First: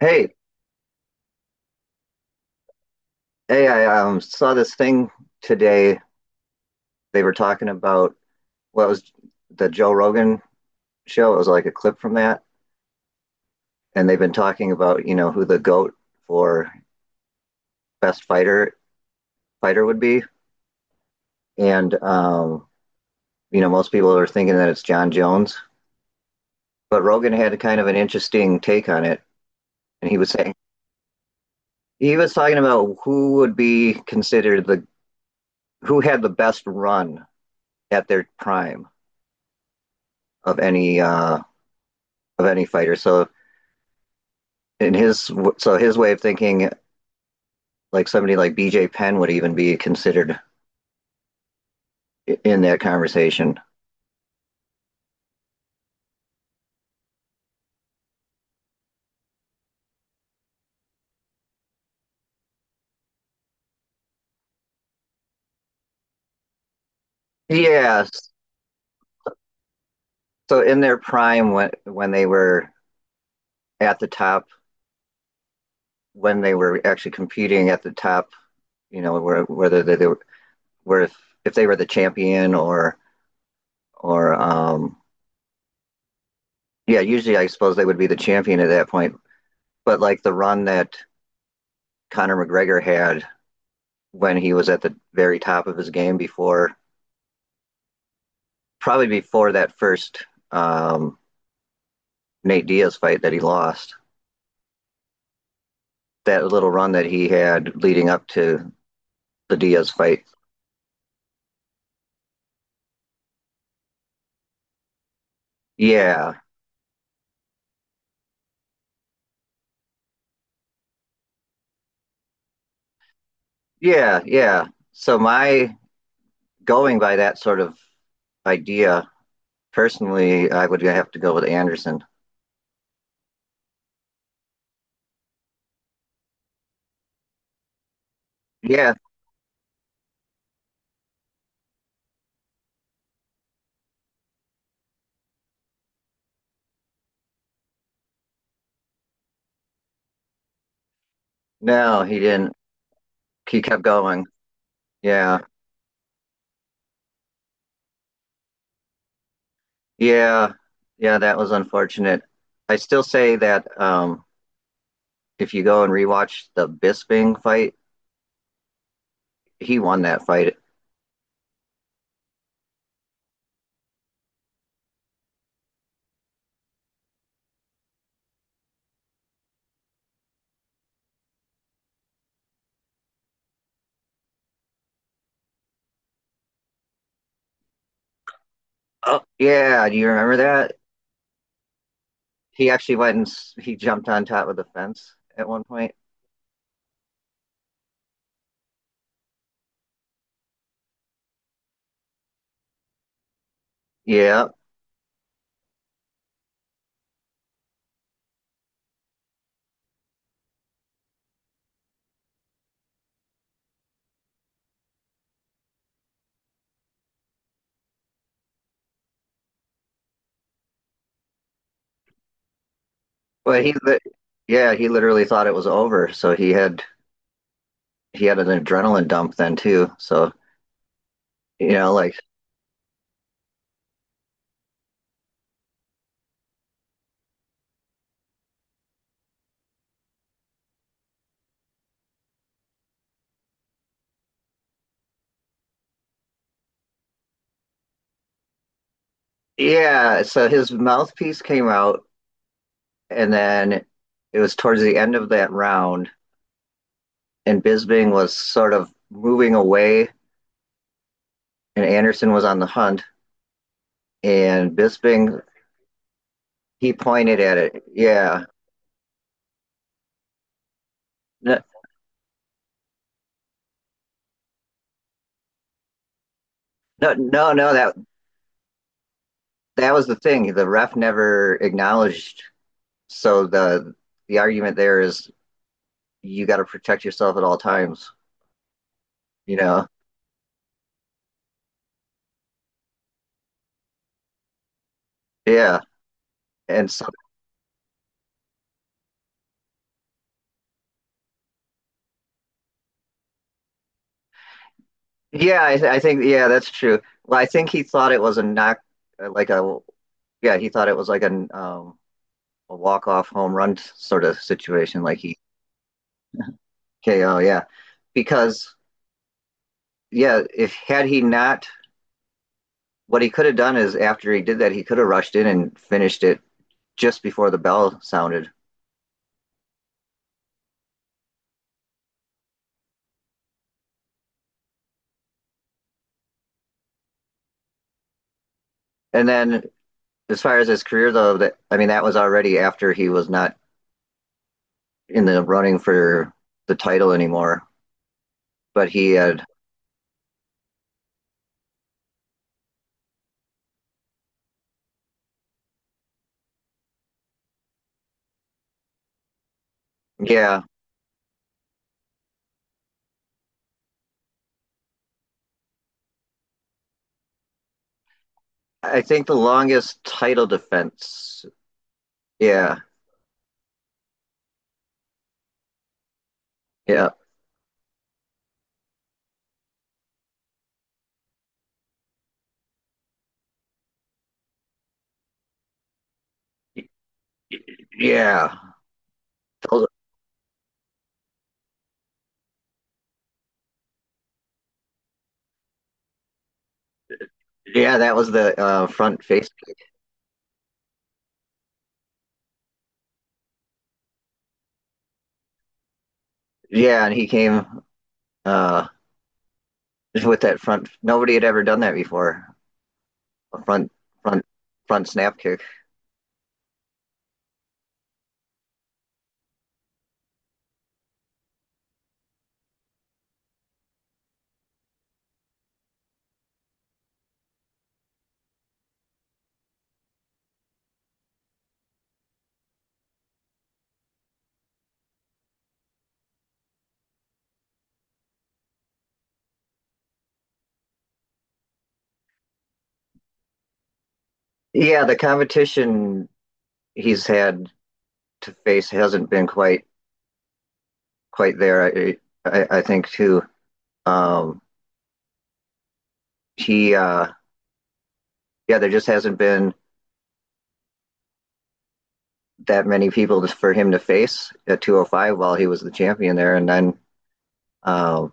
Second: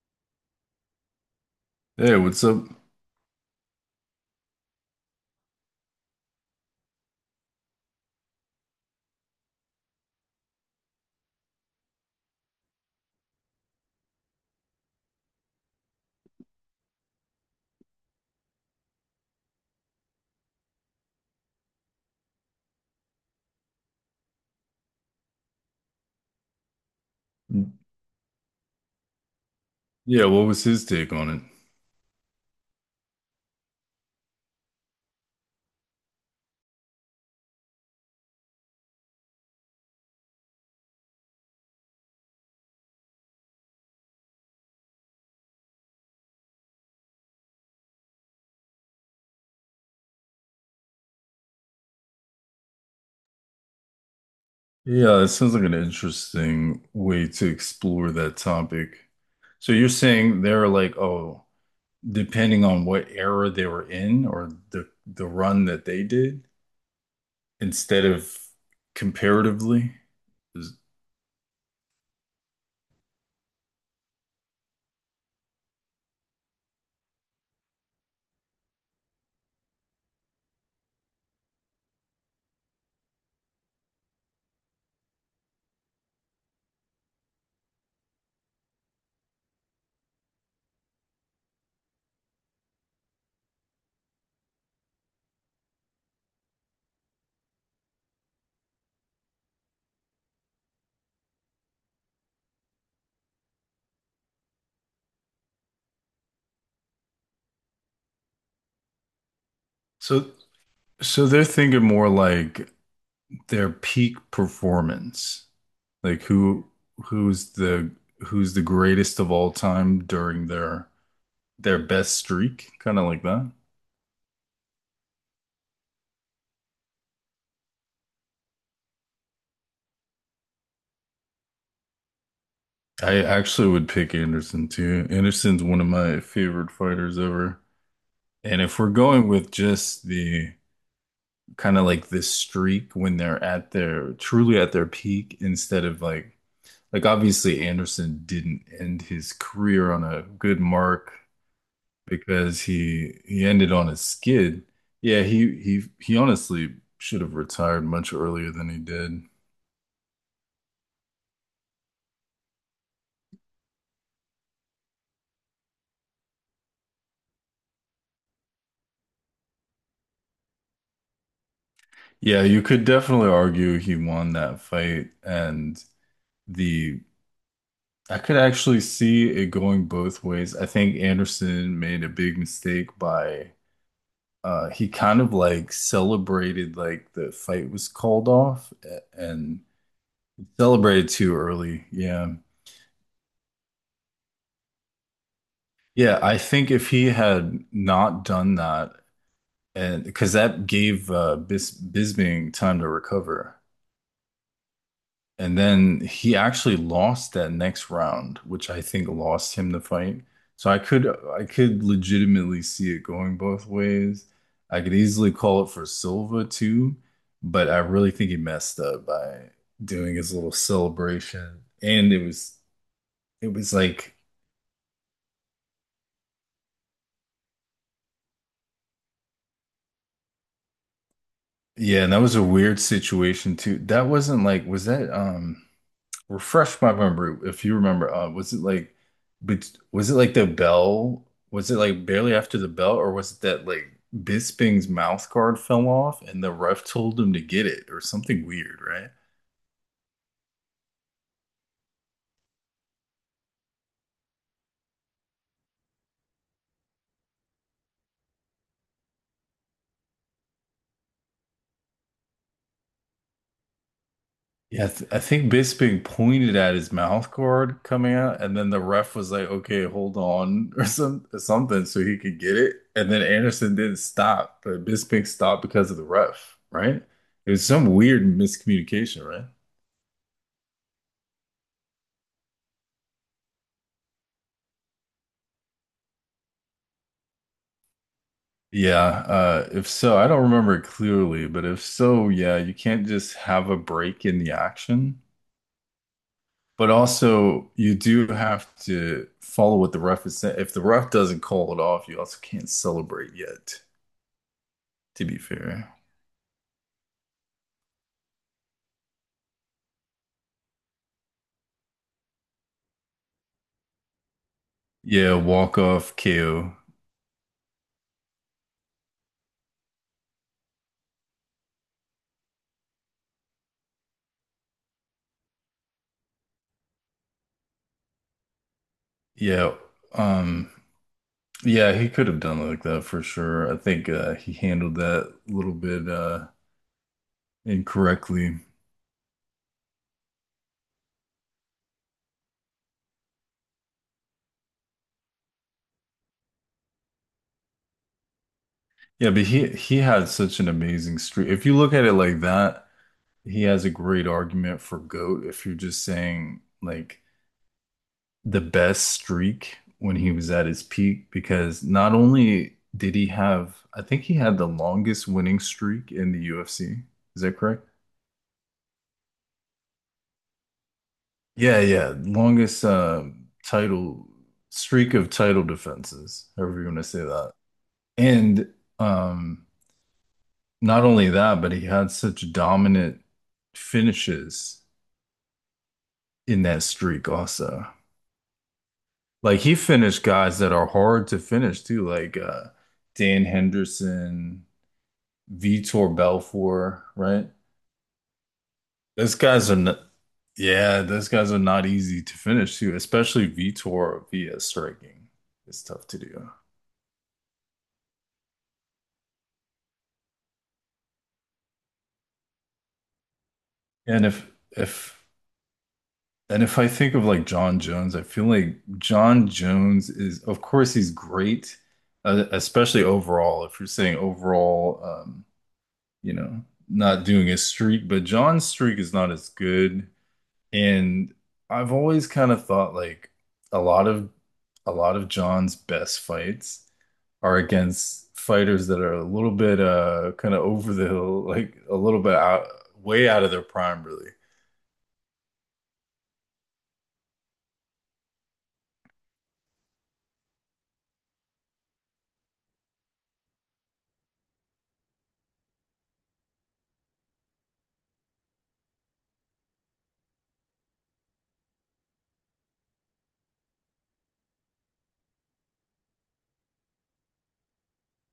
Hey, Hey, what's up? hey, I saw this thing today. They were talking about what was the Joe Rogan show. It was like a clip from that, and they've been talking about, you know, who the GOAT for best fighter would be. And um, most people are thinking that it's John Jones, but Rogan had a kind of an interesting take on it, and Yeah, what was his take on it? he was talking about who would be considered the who had the best run at their prime of any uh, of any fighter. In his so his way of thinking, like somebody like BJ Penn would even be considered in that conversation. Yeah, it sounds like an interesting way to explore that topic. So you're saying they're like, oh, depending on what era they were in or the run that they did, instead Yes. of comparatively. So Is- in their prime, when they were at the top, when they were actually competing at the top, you know, where, whether they were, where if they were the champion or, yeah, usually I suppose they would be the champion at that point. But like the run that Conor McGregor had when he was at the very top of his game before, probably before that first um, Nate Diaz fight that he lost. That little run that he had leading up to the Diaz fight. So so they're thinking more like their peak performance. Like Yeah, who's the who's the greatest of all time during their best streak, kind of like that. yeah, yeah. So my going by that sort of idea, personally, I would have to go with Anderson. I actually would pick Anderson too. Anderson's one of my favorite fighters ever. And if we're Yeah, going with just the kind of like this streak when they're at their truly at their peak instead of like obviously Anderson didn't end his career on a good mark no, he didn't. because he He ended kept on a going. skid. Yeah, Yeah, he honestly should have retired much earlier than he did. yeah, yeah. That was unfortunate. I still say that if you go and rewatch the Bisping fight, he won that fight. Yeah, you could definitely argue he won that fight, and the I could actually see it going both ways. I think Anderson made a big mistake by he kind of like celebrated like the fight was called off Oh, and yeah. Do you remember that? celebrated too early. Yeah. He actually went and he jumped on top of the fence at one point. Yeah, I think if he had not done that and because that gave Bisbing time to recover. Yeah, And then he actually lost that next round, which I think lost him the fight. So I could legitimately see it going both ways. I could easily call it for Silva too, but I really think he messed up by doing his little celebration. And it but was he, li- like yeah, he literally thought it was over. So he had an adrenaline dump then too. So you know, yeah, and like that was a weird situation too. That wasn't like was that, refresh my memory if you remember was it like but was it like the bell was it like barely after the bell or was it that like Bisping's mouth guard fell off and the ref told him to get it or something weird, right? yeah. So his mouthpiece came out, and then it was towards the end of that round, and Bisbing was sort of moving away, and Anderson was on the hunt, and Yeah, I Bisbing think Bisping pointed at his he mouth pointed at guard it. coming out Yeah. and then the ref was like, okay, hold on or No, something so he could get it and then Anderson didn't stop but Bisping stopped because of the ref, right? no, It no, was no. some weird miscommunication, right? That was the thing. The ref never acknowledged. So the argument there is you got to protect yourself at all times, Yeah, you if know? so, I don't remember it clearly, but if so, yeah, you can't just have a break in the action. Yeah. But And so, also, you do have to follow what the ref is saying. If the ref doesn't call it off, you also can't celebrate yet, to be fair. Yeah, that's true. Well, I think he thought it was a knock, uh, like a, yeah, he thought it was like a walk off home run sort of situation, like Yeah, he walk off KO. KO, yeah. Because, yeah, if had he not, what he could have done is after he did that, he could have rushed in and finished it just before the bell sounded. Yeah, um, yeah, he could have done it like that for sure. I think he handled that a little bit incorrectly. And then, as far as his career, though, that I mean, that was already after he was not in the running for the title anymore. But he Yeah, but had, he had such an amazing streak. If you look at it like that, he has a great argument for GOAT if you're just saying like the best streak when he was yeah, at his peak, because not only did he have, I think he had the longest winning streak in the UFC. Is that correct? I think the longest title defense. Yeah, yeah, Yeah, longest title streak of title defenses, however you want to yeah, say that. And um, not only that, but he had such dominant finishes in that streak also. yeah, Like he finished guys that are hard to finish too, like Dan Henderson, Vitor Belfort, right? yeah. That was the front Those face. guys are not, yeah, those guys are not easy to finish too, especially Vitor via striking. It's tough to do. Yeah, and he came uh, with that front. Nobody had ever done that before. A And front, if front if snap kick. and if I think of like John Jones, I feel like John Jones is, of course, he's great, especially overall. If you're saying overall, you know, not doing his streak, but John's streak is not as good. And I've always kind of thought like a lot of a lot of John's best fights are against fighters that are a little bit kind of over the hill, like a little bit out way out of their prime, really. Yeah, the competition he's had to face hasn't been quite there. I think too. Um, he yeah, there just hasn't been that many people for him to face at 205 while he was the champion there, and then uh,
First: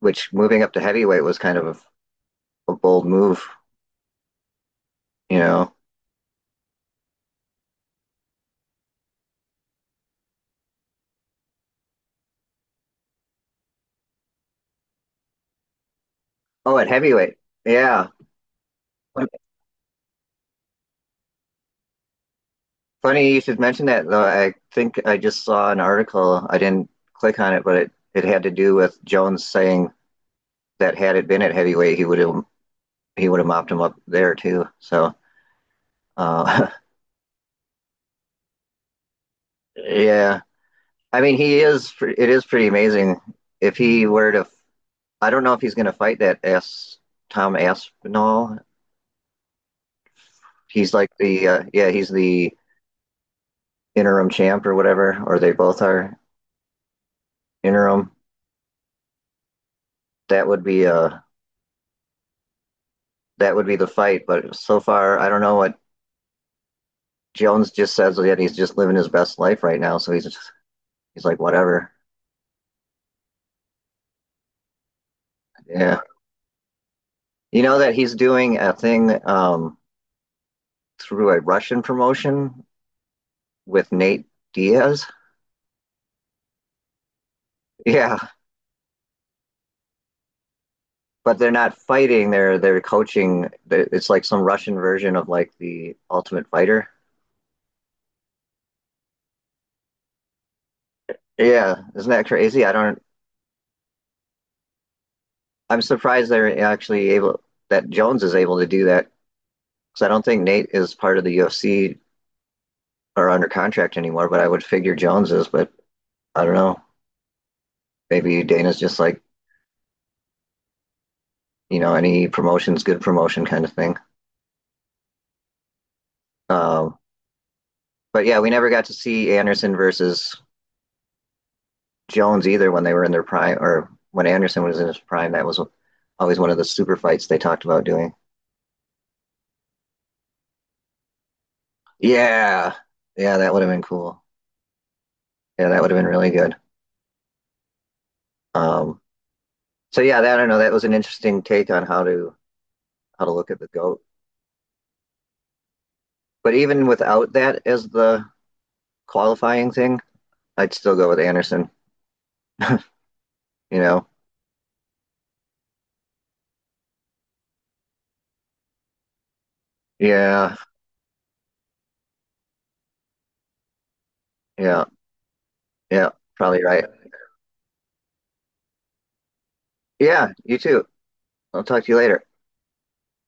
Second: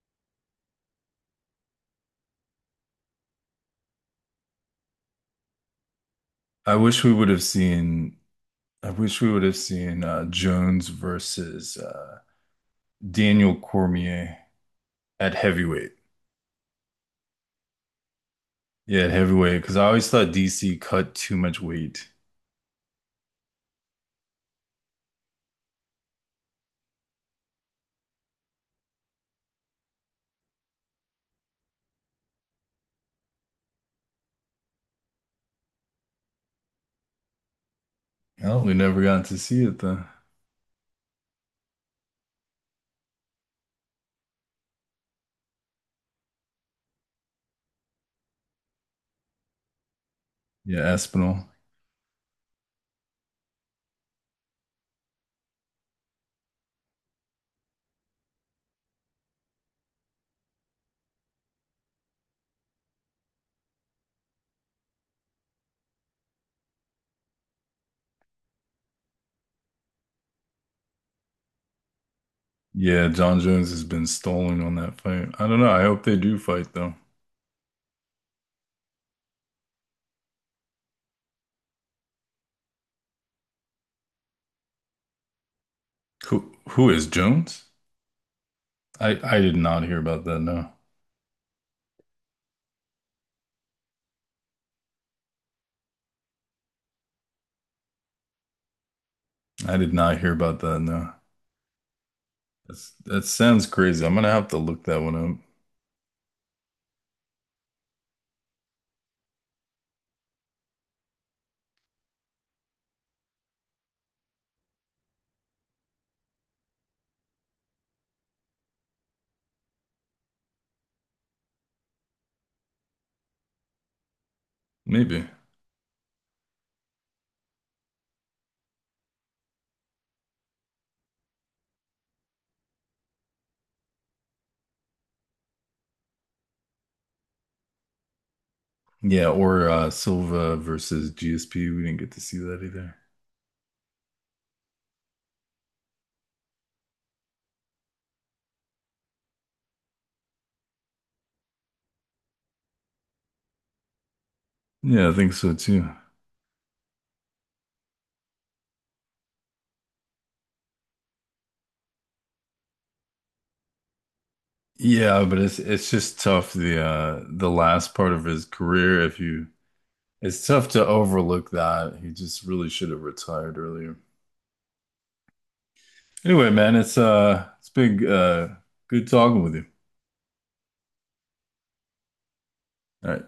which moving up to heavyweight was kind of a bold move, you know. I wish we would have seen I wish we would have seen Jones versus Daniel Cormier at heavyweight. Oh, at heavyweight, yeah. Yeah, at heavyweight, because I always thought DC cut too much weight. Funny you should mention that though. I think I just saw an article. I didn't click on it, but it had to do with Jones saying that had it been at heavyweight, he would have mopped him up there too. So uh, Oh, we never got to see it then. yeah, I mean he is it is pretty amazing if he were to I don't know if he's going to fight that S Tom Aspinall. Yeah, He's like Espinal. the yeah, he's the interim champ or whatever, or they both are interim. That would be uh that would be the fight. But so far, I don't know what. Jones just says that he's just living his best life right now. So he's just, he's like whatever. Yeah, John Jones has been stalling on that fight. I don't know. I Yeah, hope they do fight though. you know that he's doing a thing through a Russian promotion with Nate Diaz. Who is Jones? Yeah, I did not hear about that. No, but they're not fighting. They're coaching. It's like some Russian version of like the Ultimate Fighter. I did not hear about that. No, Yeah, isn't that crazy? I that's, don't. that sounds crazy. I'm gonna have to look that one up. I'm surprised they're actually able that Jones is able to do that because I don't think Nate is part of the UFC or under contract anymore. But I would figure Jones is. But I don't know. Maybe Dana's just like you know any promotion's good promotion kind of thing. Maybe. Um, but yeah, we never got to see Anderson versus Jones either when they were in their prime or when Anderson was in his prime. That was always one of the super fights they talked about doing. Yeah, or Silva versus GSP. We didn't get to see that Yeah, either. yeah, that would have been cool. Yeah, that would have been really good. Um, so yeah, I don't know. That was an interesting take on how to look at the goat. Yeah, I think so too. But even without that as the qualifying thing, I'd still go with Anderson. you know? Yeah, but it's just tough the last part of his career if you it's Yeah, tough to overlook that. He just really should have retired earlier. yeah, yeah. Anyway, Probably man, right. It's been good talking with you. Yeah, you too. I'll talk to you later. All right.